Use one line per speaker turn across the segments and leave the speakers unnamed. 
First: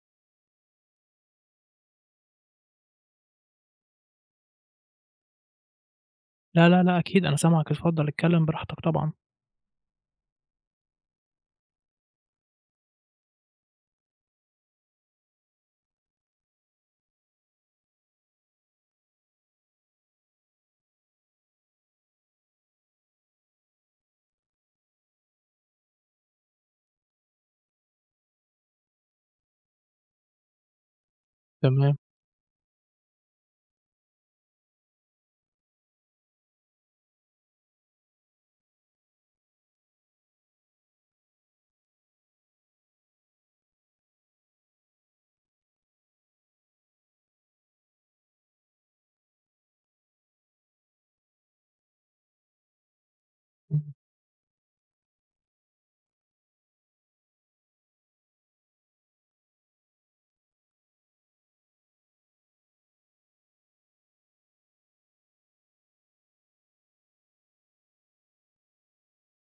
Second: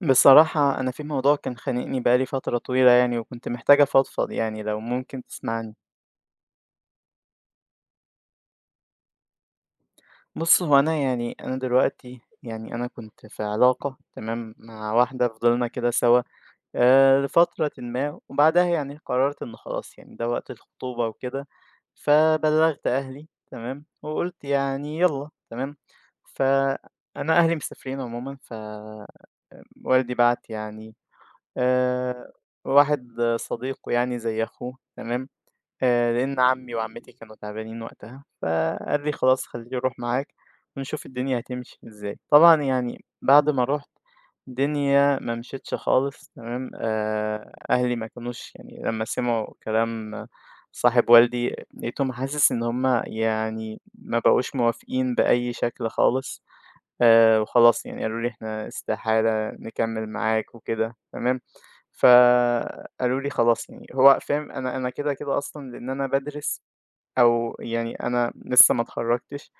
بصراحة، أنا في موضوع كان خانقني بقالي فترة طويلة يعني، وكنت محتاجة أفضفض يعني لو ممكن تسمعني.
لا، لا، لأ، أكيد أنا سامعك، اتفضل اتكلّم براحتك طبعًا.
بص، هو أنا يعني أنا دلوقتي يعني أنا كنت في علاقة، تمام، مع واحدة فضلنا كده سوا لفترة ما، وبعدها يعني قررت إن خلاص يعني ده وقت الخطوبة وكده. فبلغت أهلي، تمام، وقلت يعني يلا، تمام. فأنا أهلي مسافرين عموما، والدي بعت يعني
تمام،
آآ واحد صديقه يعني زي أخوه، تمام، لإن عمي وعمتي كانوا تعبانين وقتها، فقال لي: "خلاص، خلّيني أروح معاك ونشوف الدنيا هتمشي إزاي." طبعًا يعني بعد ما رُحت الدنيا ما مشيتش خالص، تمام. أهلي ما كانوش يعني لمّا سمعوا كلام صاحب والدي لقيتهم حاسس إن هم
إمم،
يعني ما بقوش موافقين بأي شكل خالص. وخلاص يعني قالوا لي: "إحنا استحالة نكمّل معاك وكده." تمام. فقالوا لي خلاص يعني هو فاهم أنا كده، كده أصلًا لإن أنا بادرس أو يعني أنا لسه ما اتخرّجتش،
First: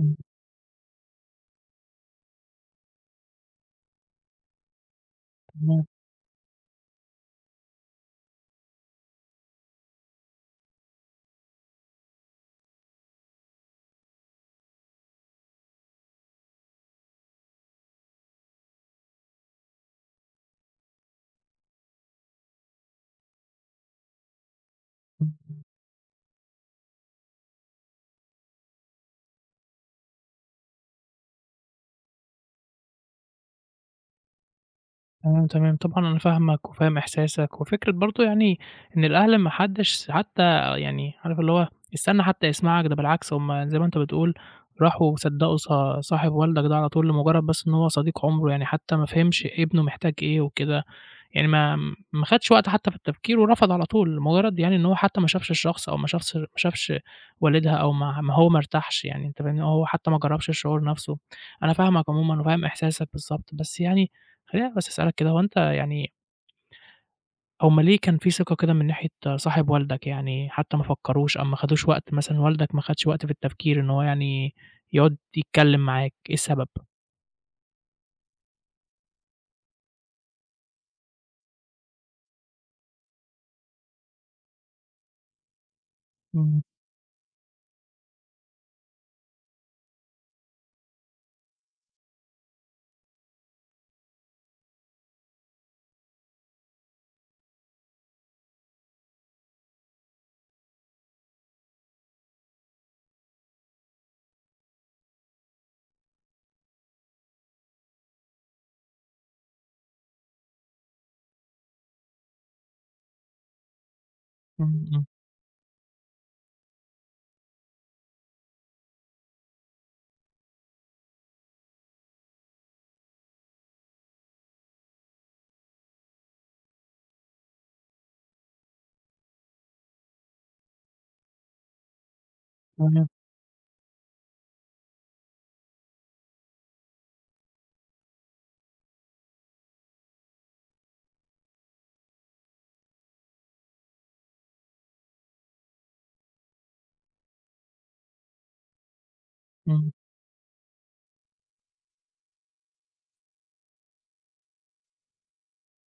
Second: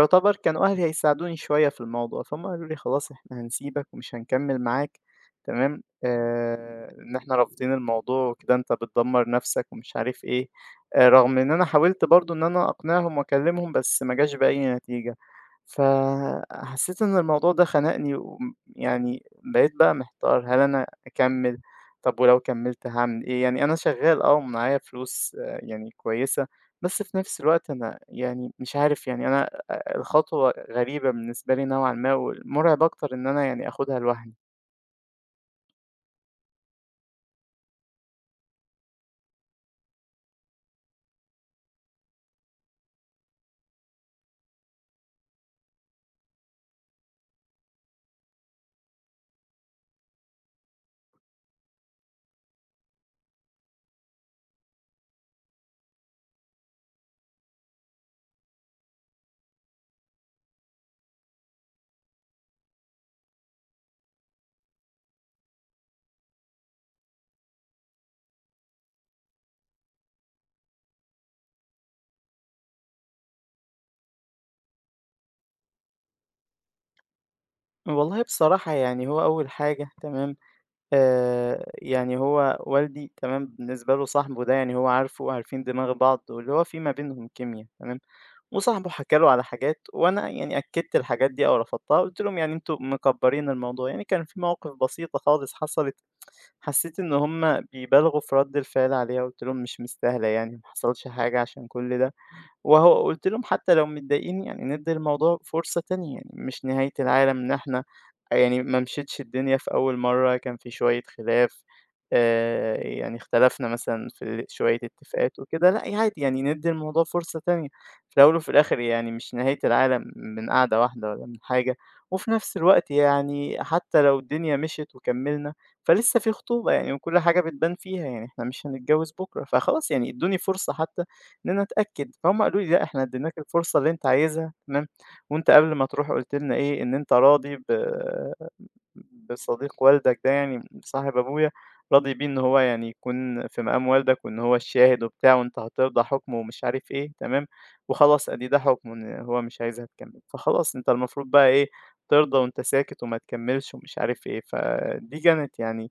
إمم،
كانوا أهلي هيساعدوني شوية في الموضوع، فهُم قالوا لي: "خلاص إحنا هنسيبك ومش هنكمّل معاك." تمام.
تمام،
إن إحنا رافضين الموضوع وكده، أنت بتدمّر نَفْسك ومش عارف إيه. رغم إن أنا حاولت برضه إن أنا أقنعهم وأكلّمهم بس ما جاش بأي نتيجة، فحسّيت إن الموضوع ده خنقني يعني بقيت بقى محتار هل أنا أكمّل، طَب ولو كمّلت هاعمل إيه؟ يعني أنا شغّال آه، ومعايا فلوس آه،
إمم،
يعني كويسة، بس في نفس الوقت أنا يعني مش عارف يعني أنا الخطوة غريبة بالنسبة لي نوعًا ما، والمُرعب أكتر إن أنا يعني آخُدها لوحدي.
تمام، تمام، طبعًا أنا فاهمك وفاهم إحساسك، وفكرة برضه يعني إن الأهل ما حدّش حتى يعني عارف اللي هو استنى حتى يسمعك، ده بالعكس هُم زي ما أنت بتقول راحوا صدّقوا صاحب والدك ده على طول لمجرّد بس إن هو صديق عمره، يعني حتى ما فهمش ابنه محتاج إيه وكده. يعني ما خدش وقت حتى في التفكير ورفض على طول، لمجرد يعني إن هو حتى ما شافش الشخص أو ما شافش والدها أو ما هو ما ارتاحش يعني أنت فاهمني، هو حتى ما جرّبش الشعور نفسه. أنا فاهمك عمومًا وفاهم إحساسك بالضبط، بس يعني خلّيني بس أسألك كده، هو أنت يعني هُم ليه كان في ثقة كده من ناحية صاحب والدك، يعني حتى ما فكّروش أو ما خدوش وقت مثلًا والدك ما خدش وقت في التفكير إن هو يعني يقعد يتكلّم معاك، إيه السبب؟
والله بصراحة يعني هو أول حاجة، تمام. يعني هو والدي، تمام، بالنسبة له صاحبه ده يعني هو عارفه وعارفين دماغ بعض واللي
إمم،
هو في ما بينهم كيميا، تمام، وصاحبه حكى له على حاجات وأنا يعني أكّدت الحاجات دي أو رفضتها، قُلت لهم يعني أنتم مكبّرين الموضوع، يعني كان في مواقف بسيطة خالص حصلت حسيت إن هُم بيبالغوا في رد الفعل عليها، قُلت لهم مش مستاهلة يعني، ما حصلش حاجة عشان كل ده. وهو قُلت لهم حتى لو مضايقين يعني ندّي الموضوع فرصة تانية، يعني مش نهاية العالم إن إحنا يعني ما مشيتش الدنيا في أول مرّة، كان في شوية خلاف، يعني اختلفنا مثلًا في شوية
إمم، إمم،
اتفاقات وكده، لأ يعني عادي يعني ندّي الموضوع فرصة تانية، في الأول وفي الآخر يعني مش نهاية العالم من قعدة واحدة ولا من حاجة، وفي نفس الوقت يعني حتى لو الدنيا مشيت وكمّلنا فلسه في خطوبة يعني وكل حاجة بتبان فيها، يعني إحنا مش هنتجوّز بُكرة، فخلاص يعني ادّوني فرصة حتى إن أنا أتأكد. فهُم قالوا لي: "لأ، إحنا
تمام،
ادّيناك الفرصة اللي أنت عايزها، تمام، وأنت قبل ما تروح قُلت لنا إيه، إن أنت راضي بصديق والدك ده يعني صاحب أبويا، راضي بيه إن هو يعني يكون في مقام والدك وإن هو الشاهد وبتاع وأنت هترضى حُكمه ومش عارف إيه، تمام، وخلاص أدي ده حُكمه إن هو مش عايزها
إمم.
تكمّل، فخلاص أنت المفروض بقى إيه، ترضى وأنت ساكت وما تكمّلش." ومش عارف إيه. فدي كانت يعني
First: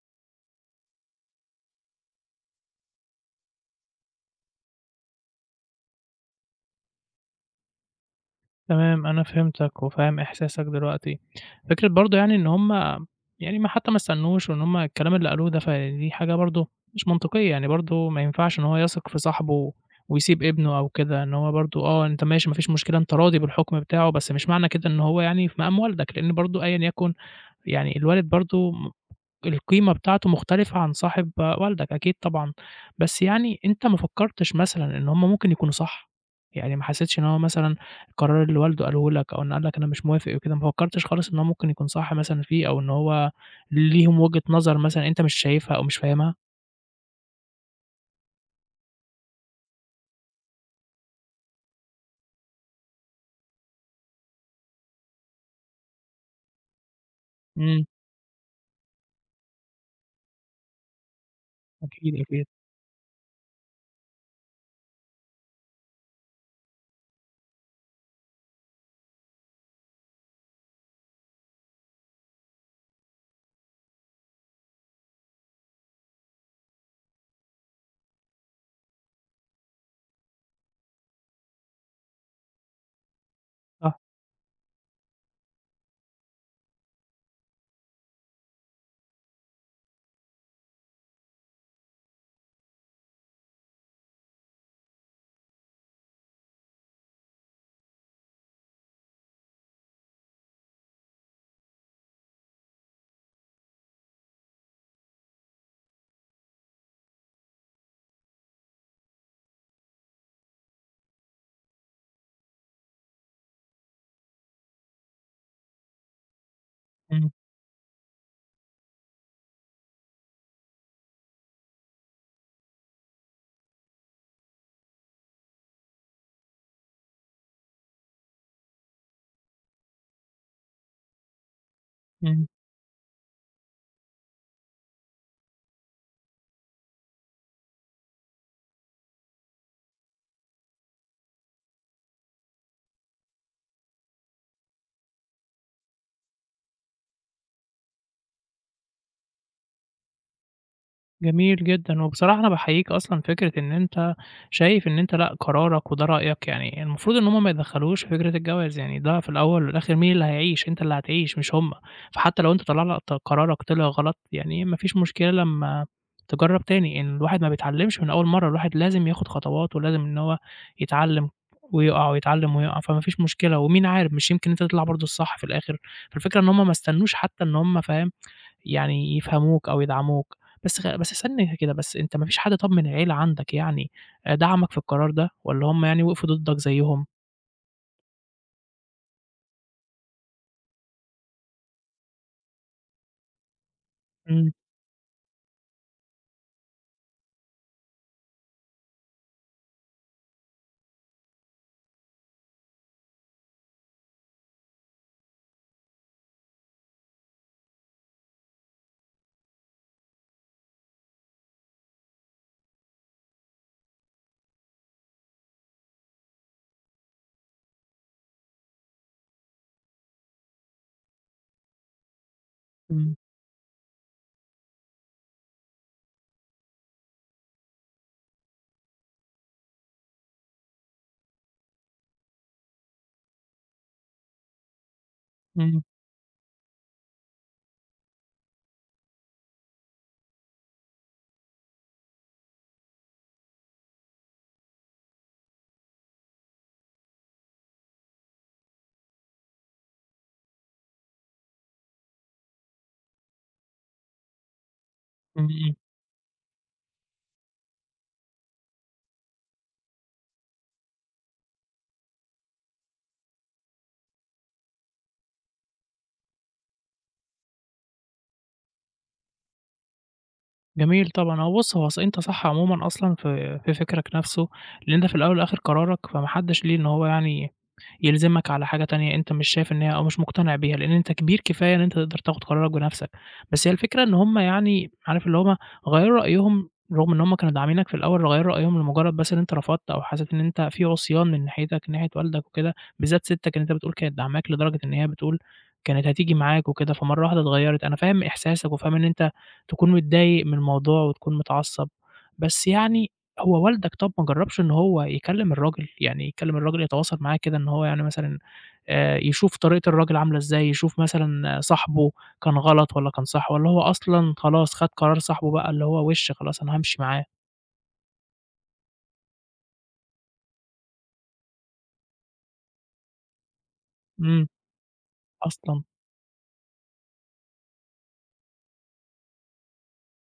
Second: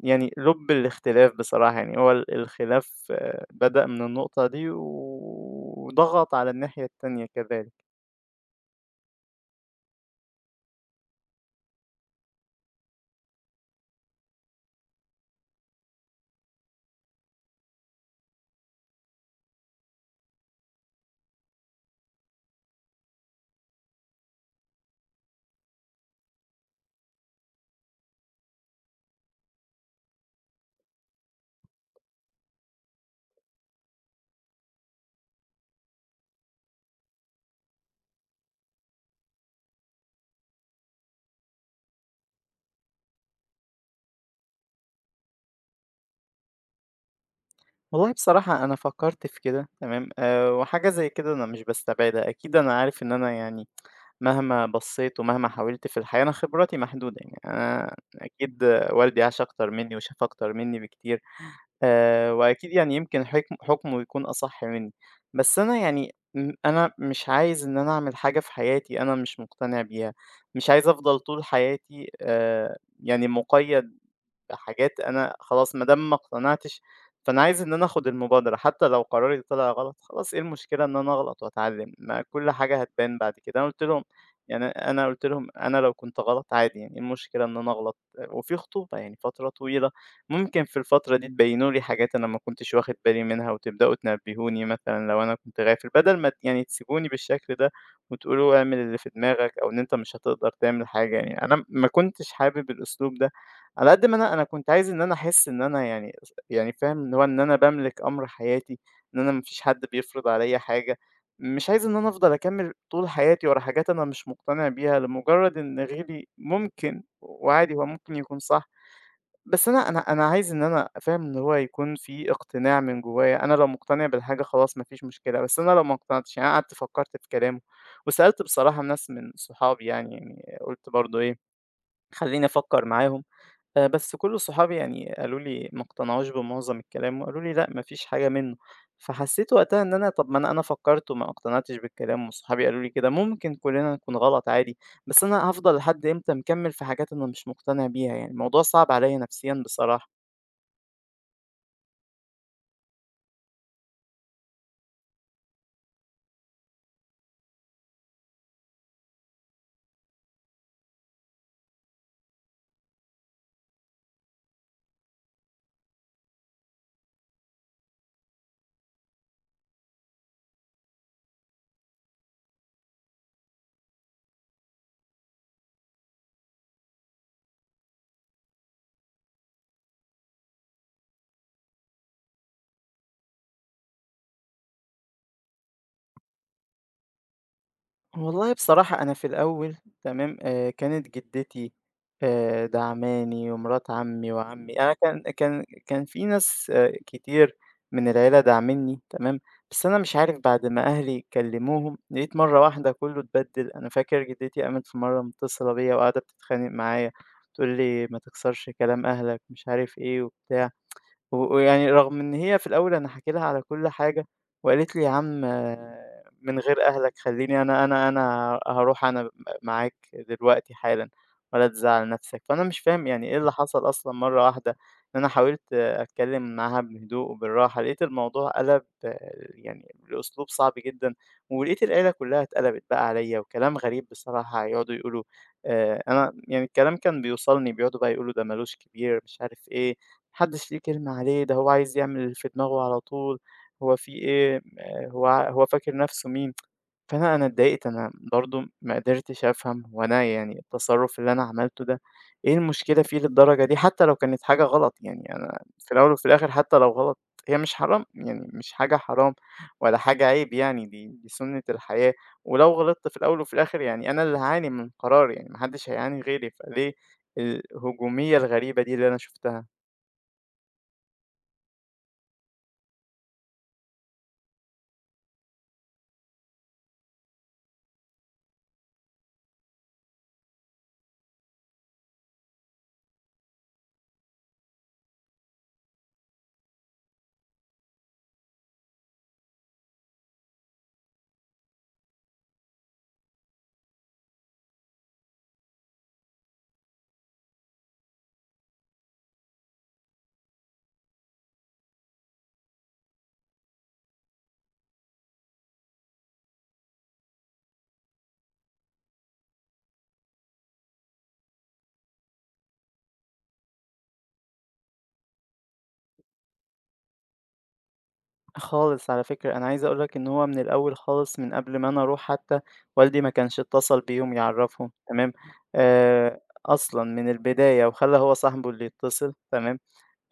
لُب الاختلاف بصراحة، يعني هو الخلاف آه، بدأ من النقطة دي وضغط على الناحية التانية كذلك.
تمام، أنا فهمتك وفاهم إحساسك دلوقتي. فكرة برضه يعني إن هُم يعني ما حتى ما استنّوش وإن هُم الكلام اللي قالوه ده فدي حاجة برضه مش منطقية، يعني برضه ما ينفعش إن هو يثق في صاحبه ويسيب ابنه أو كده، إن هو برضه أنت ماشي ما فيش مشكلة، أنت راضي بالحُكم بتاعه، بس مش معنى كده إن هو يعني في مقام والدك، لإن برضه أيًا يكن يعني الوالد برضه القيمة بتاعته مختلفة عن صاحب والدك أكيد طبعًا، بس يعني أنت ما فكّرتش مثلًا إن هم ممكن يكونوا صح؟ يعني ما حسيتش إن هو مثلًا القرار اللي والده قاله لك أو إنه قال لك أنا مش موافق وكده، ما فكّرتش خالص إن هو ممكن يكون صح مثلًا فيه أو إن هو ليهم وجهة نظر مثلًا أنت مش شايفها أو مش فاهمها؟
والله بصراحة أنا فكّرت في كده، تمام. وحاجة زي كده أنا مش باستبعدها، أكيد أنا عارف إن أنا يعني مهما بصّيت ومهما حاولت في الحياة أنا خبراتي محدودة يعني،
إمم،
أنا أكيد آه، والدي عاش أكتر منّي وشاف أكتر منّي بكتير.
أكيد، أكيد،
وأكيد يعني يمكن حكمه يكون أصح منّي، بس أنا يعني أنا مش عايز إن أنا أعمل حاجة في حياتي أنا مش مقتنع بيها، مش عايز أفضل طول حياتي يعني مُقيّد بحاجات أنا خلاص ما دام ما اقتنعتش، فأنا عايز إن أنا آخُد المبادرة، حتى لو قراري طلع غلط، خلاص إيه المشكلة إن أنا أغلط وأتعلّم، ما كل حاجة هتبان بعد كده. أنا قُلت
صح،
لهم يعني أنا قُلت لهم: "أنا لو كنت غلط عادي يعني إيه المشكلة إن أنا أغلط، وفي خطوبة يعني فترة طويلة، ممكن في الفترة دي تبيّنوا لي حاجات أنا ما كنتش واخد بالي منها وتبدأوا تنبّهوني مثلًا لو أنا كنت غافل، بدل ما يعني تسيبوني بالشكل ده وتقولوا اعمل اللي في دماغك أو إن أنت مش هتقدر تعمل حاجة." يعني أنا ما كنتش حابب الأسلوب ده. على قد ما أنا كنت عايز إن أنا أحس إن أنا يعني يعني فاهم، اللي هو إن أنا باملك أمر حياتي، إن أنا ما فيش حد بيفرض عليّا حاجة، مش عايز إن أنا أفضل أكمّل طول حياتي ورا حاجات أنا مش مقتنع بيها لمجرد إن غيري ممكن
إمم،
وعادي هو ممكن يكون صح، بس أنا عايز إن أنا فاهم، اللي هو يكون في اقتناع من جوّايا، أنا لو مقتنع بالحاجة خلاص ما فيش مشكلة، بس أنا لو ما اقتنعتش يعني أنا قعدت فكّرت في كلامه وسألت بصراحة ناس من صحابي يعني، يعني قُلت برضه إيه، خلّيني
إمم.
أفكّر معاهم. بس كل صحابي يعني قالوا لي ما اقتنعوش بمعظم الكلام وقالوا لي: "لأ، ما فيش حاجة منه." فحسيت وقتها إن أنا طب ما أنا فكّرت وما اقتنعتش بالكلام وصحابي قالوا لي كده، ممكن كلنا نكون غلط عادي، بس أنا هافضل لحد إمتى مكمّل في حاجات أنا مش مقتنع بيها؟ يعني الموضوع صعب عليّا نفسيًا بصراحة.
جميل جدًا، وبصراحة أنا باحييك أصلًا فكرة إن أنت شايف إن أنت لأ قرارك وده رأيك، يعني المفروض إن هُم ما يتدخلوش في فكرة الجواز، يعني ده في الأول والآخر مين اللي هيعيش، أنت اللي هتعيش مش هُم، فحتى لو أنت طلع لك قرارك طلع غلط يعني ما فيش مشكلة لمّا تجرّب تاني، إن الواحد ما بيتعلمش من أول مرّة، الواحد لازم ياخد خطوات ولازم إن هو يتعلم ويقع ويتعلم ويقع، فما فيش مشكلة ومين عارف مش يمكن أنت تطلع برضه الصح في الآخر، فالفكرة إن هُم ما استنوش حتى إن هُم فاهم يعني يفهموك أو يدعموك. بس استني كده بس أنت ما فيش حد طب من العيلة عندك يعني دعمك في القرار ده والّا هم يعني وقفوا ضدك زيّهم؟
والله بصراحة أنا في الأول، تمام آه، كانت جدتي آه، دعماني ومرات عمي
إمم،
وعمي، أنا كان في ناس آه، كتير من العيلة دعمني، تمام. بس أنا مش عارف بعد ما أهلي كلموهم لقيت مرة واحدة كله اتبدل. أنا فاكر جدتي قامت في مرة متصلة بيا وقاعدة بتتخانق معايا تقول لي ما تكسرش كلام أهلك مش عارف إيه وبتاع، و ويعني رغم إن هي في الأول أنا حكيت لها على كل حاجة، وقالت لي: "يا عم آه، من غير أهلك خلّيني أنا هاروح أنا معاك دلوقتي حالًا ولا تزعّل نَفْسك." فأنا مش فاهم
إمم،
يعني إيه اللي حصل أصلًا مرّة واحدة، إن أنا حاولت آه، أتكلّم معاها بهدوء وبالراحة، لقيت الموضوع قَلَب آه، يعني لأسلوب صعب جدًا، ولقيت العيلة كُلّها اتقلبت بقى عليّا وكلام غريب بصراحة، هيقعدوا يقولوا،
إمم،
أنا يعني الكلام كان بيوصلني، بيقعدوا بقى يقولوا ده ما لوش كبير، مش عارف إيه، ما حدّش ليه كلمة عليه، ده هو عايز يعمل اللي في دماغه على طول، هو في إيه، هو فاكر نَفْسه مين؟ فأنا اتضايقت، أنا برضه ما قدرتش أفهم هو أنا يعني التصرُّف اللي أنا عملته ده إيه المشكلة فيه للدرجة دي، حتى لو كانت حاجة غلط، يعني أنا
إمم،
في الأول وفي الآخر حتى لو غلط هي مش حرام، يعني مش حاجة حرام ولا حاجة عيب يعني، دي سُنّة الحياة، ولو غلطت في الأول وفي الآخر يعني أنا اللي هاعاني من قراري يعني ما حدش هيعاني غيري، فليه الهجومية الغريبة دي اللي أنا شُفتها؟
جميل طبعًا، هو بُص، هو ص أنت صح عمومًا أصلًا في فكرك نَفْسه، لإن ده في الأول والآخِر قرارك، فما حدّش ليه إن هو يعني يلزمك على حاجة تانية أنت مش شايف إن هي أو مش مقتنع بيها، لإن أنت كبير كفاية إن أنت تقدر تاخُد قرارك بنَفْسك. بس هي الفكرة إن هم يعني عارف اللي هم غيّروا رأيهم رغم إن هم كانوا داعمينك في الأول، غيّروا رأيهم لمُجرّد بس إن أنت رفضت أو حسّيت إن أنت في عُصيان من ناحيتك ناحية والدك وكده، بالذات سِتّك اللي أنت بتقول كانت داعماك لدرجة إن هي بتقول كانت هتيجي معاك وكده، فمرّة واحدة اتغيّرت. أنا فاهم إحساسك وفاهم إن أنت تكون متضايق من الموضوع وتكون متعصّب، بس يعني هو والدك طَب ما جرّبش إن هو يكلّم الراجل، يعني يكلّم الراجل يتواصل معاه كده إن هو يعني مثلًا يشوف طريقة الراجل عاملة إزاي، يشوف مثلًا صاحبه كان غلط والّا كان صح والّا هو أصلًا خلاص خَد قرار صاحبه بقى اللي هو وِش خلاص أنا هامشي معاه،
خالص على فكرة، أنا عايز أقول لك إن هو من الأول خالص من قبل ما أنا أروح حتى، والدي ما كانش اتصل بيهم
إمم،
يعرّفهم، تمام.
أصلًا،
أصلًا من البداية وخلّى هو صاحبه اللي يتصل، تمام.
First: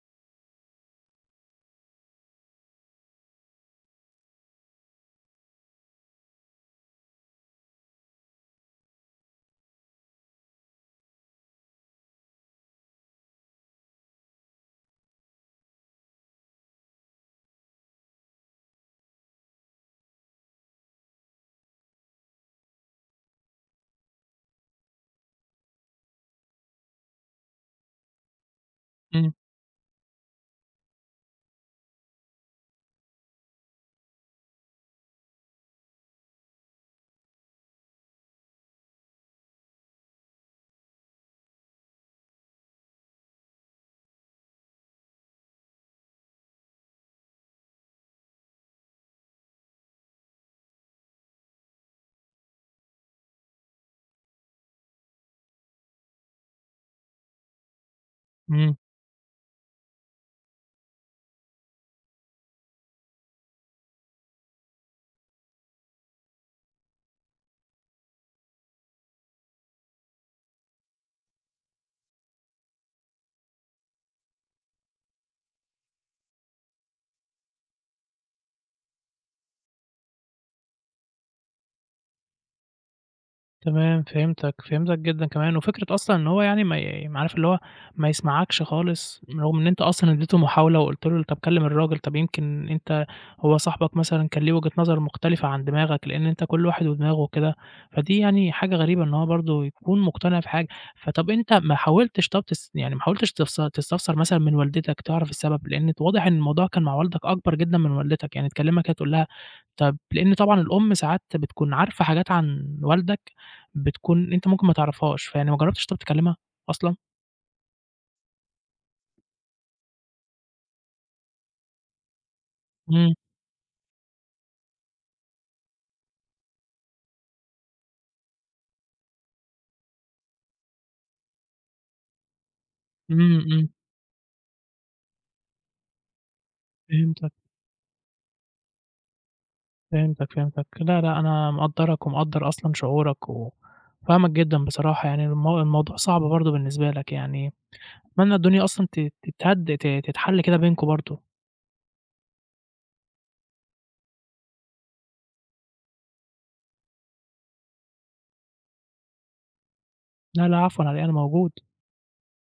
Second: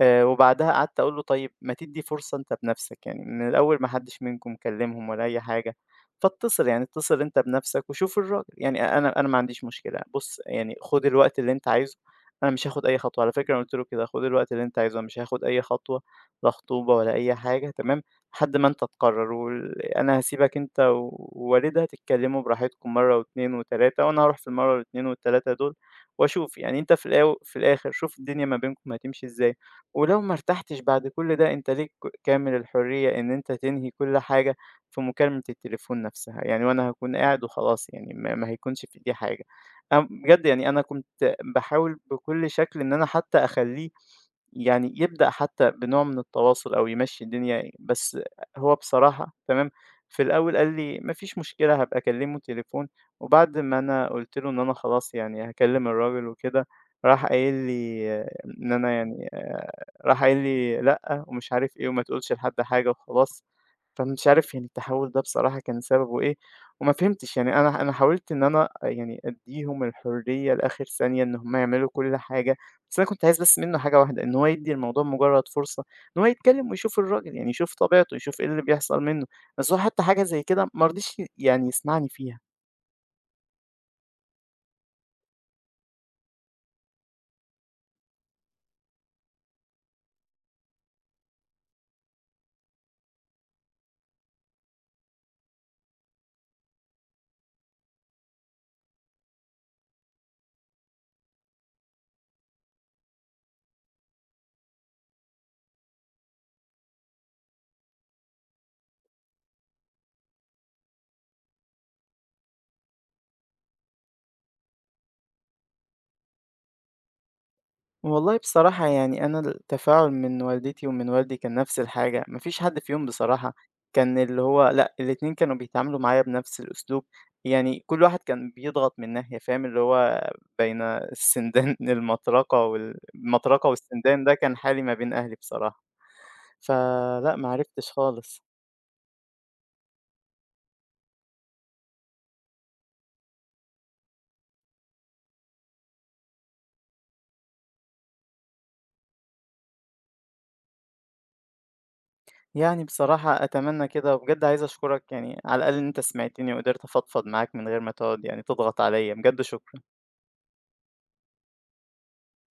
وبعدها قعدت أقول له: "طيب ما تدّي فرصة أنت بنَفْسك، يعني من الأول ما حدّش منكم كلّمهم ولا أي حاجة، فاتصل، يعني اتصل أنت بنَفْسك وشوف الراجل، يعني أنا ما عنديش مشكلة، بُص يعني خُد الوقت اللي أنت عايزه، أنا مش هاخُد أي خطوة." على فكرة أنا قُلت له كده: "خُد الوقت اللي أنت عايزه، أنا مش هاخُد أي خطوة، لا خطوبة ولا أي حاجة، تمام، لحد ما أنت تقرّر، أنا هاسيبك أنت ووالدها تتكلّموا براحتكم مرّة و2 و3، وأنا هاروح في المرّة ال2 وال3 دول وأشوف، يعني أنت في الآخر شوف الدنيا ما بينكم هتمشي
إمم،
إزاي. ولو ما ارتحتش بعد كل ده أنت ليك كامل الحرية إن أنت تنهي كل حاجة في مكالمة التليفون نفسها، يعني وأنا هاكون قاعد وخلاص يعني ما هيكونش في إيدي حاجة." أنا بجد يعني أنا كنت باحاول بكل شكل إن أنا حتى أخلّيه يعني يبدأ حتى بنوع من التواصل أو يمشّي الدنيا، بس هو بصراحة، تمام، في الأول قال لي: "ما فيش مشكلة، هابقى أكلّمه تليفون." وبعد ما أنا قُلت له إن أنا خلاص يعني هاكلّم الراجل وكده، راح قايل لي آه، إن
إمم.
أنا يعني راح قايل لي: "لأ." ومش عارف إيه "وما تقولش لحد حاجة وخلاص." فمش عارف يعني التحوّل ده بصراحة كان سببه إيه، وما فهمتش. يعني أنا حاولت إن أنا يعني أدّيهم الحرية لآخر ثانية إن هم يعملوا كل حاجة، بس أنا كنت عايز بس منّه حاجة واحدة، إن هو يدّي الموضوع مجرّد فرصة إن هو يتكلّم ويشوف الراجل، يعني يشوف طبيعته، يشوف إيه اللي بيحصل منّه، بس هو حتّى حاجة زي كده ما رضيش يعني يسمعني فيها.
تمام، فهمتك، فهمتك جدًا كمان، وفكرة أصلًا إن هو يعني ما عارف اللي هو ما يسمعكش خالص، رغم إن أنت أصلًا ادّيته محاولة وقُلت له طب كلم الراجل، طب يمكن أنت هو صاحبك مثلًا كان ليه وجهة نظر مختلفة عن دماغك، لإن أنت كل واحد ودماغه وكده، فدي يعني حاجة غريبة إن هو برضه يكون مقتنع بحاجة، فطب أنت ما حاولتش طب يعني ما حاولتش تستفسر مثلًا من والدتك تعرف السبب؟ لإن واضح إن الموضوع كان مع والدك أكبر جدًا من والدتك، يعني تكلمها كده تقول لها طب لإن طبعًا الأم ساعات بتكون عارفة حاجات عن والدك بتكون أنت ممكن ما تعرفهاش، فيعني ما جرّبتش طَب تكلّمها أصلًا؟
والله بصراحة يعني أنا التفاعل من والدتي ومن والدي كان نفس الحاجة، ما فيش حد فيهم
إمم،
بصراحة كان اللي هو لأ، الاتنين كانوا بيتعاملوا معايا بنفس الأسلوب، يعني كل واحد كان بيضغط من ناحية، فاهم؟ اللي هو بين السندان
إمم، إمم،
المطرقة والسندان ده كان حالي ما بين أهلي بصراحة،
فهمتك،
فلأ ما عرفتش خالص.
فهمتك، فهمتك. لا، لأ، أنا مقدّرك ومقدّر أصلًا شعورك وفاهمك جدًا بصراحة، يعني الموضوع صعب برضه بالنسبة لك يعني، أتمنى الدنيا أصلًا ت تتهد ت تتحل كده بينكم برضه.
يعني بصراحة أتمنى كده، وبجد عايز أشكرك يعني على الأقل إن أنت سمعتني وقدرت أفضفض معاك من غير ما تقعد يعني تضغط عليا. بجد شكرا.
لا، لا، عفوًا على إيه، أنا موجود.